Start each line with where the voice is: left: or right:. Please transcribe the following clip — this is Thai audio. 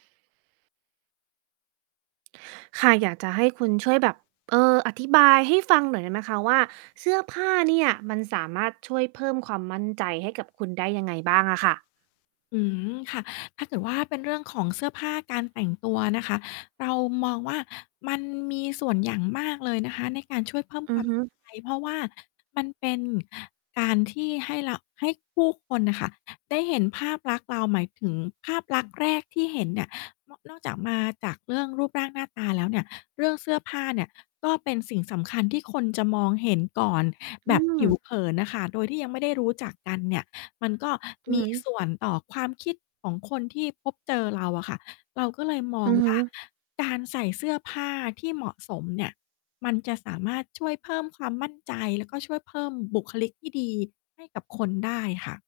right: ค่ะ อยากจะให้คุณช่วยแบบ เออ อธิบายให้ฟังหน่อยได้ไหมคะว่า เสื้อผ้า เนี่ย มันสามารถช่วยเพิ่มความมั่นใจให้กับคุณได้ยังไงบ้างอะค่ะ?
left: อืม ค่ะ ถ้าเกิดว่าเป็นเรื่องของเสื้อผ้าการแต่งตัวนะคะ เรามองว่ามันมีส่วนอย่างมากเลยนะคะ ในการช่วยเพิ่ม
right: อื
left: ควา
right: อ
left: ม
right: ฮ
left: มั่น
right: ึ
left: ใจ เพราะว่ามันเป็นการที่ให้เรา ให้ผู้คนน่ะค่ะ ได้เห็นภาพลักษณ์เรา หมายถึงภาพลักษณ์แรกที่เห็นเนี่ย นอก นอกจาก มาจากเรื่องรูปร่างหน้าตาแล้วเนี่ย เรื่องเสื้อผ้าเนี่ยก็เป็นสิ่งสำคัญที่คนจะมองเห็นก่อน
right: อื
left: แบบผิ
right: ม
left: ว เผินน่ะค่ะ โดยที่ยังไม่ได้รู้จักกันเนี่ย มันก็
right: อื
left: ม
right: อ
left: ี
right: ฮึ
left: ส่วน ต่อความคิดของคนที่พบเจอเราอะค่ะ เราก็เลยม
right: อ
left: อ
right: ื
left: ง
right: อฮ
left: ว่า
right: ึ
left: การใส่เสื้อผ้าที่เหมาะสมเนี่ย มันจะสามารถช่วยเพิ่มความมั่นใจ แล้วก็ช่วยเพิ่มบุคลิกที่ดีให้กับคนได้ค่ะ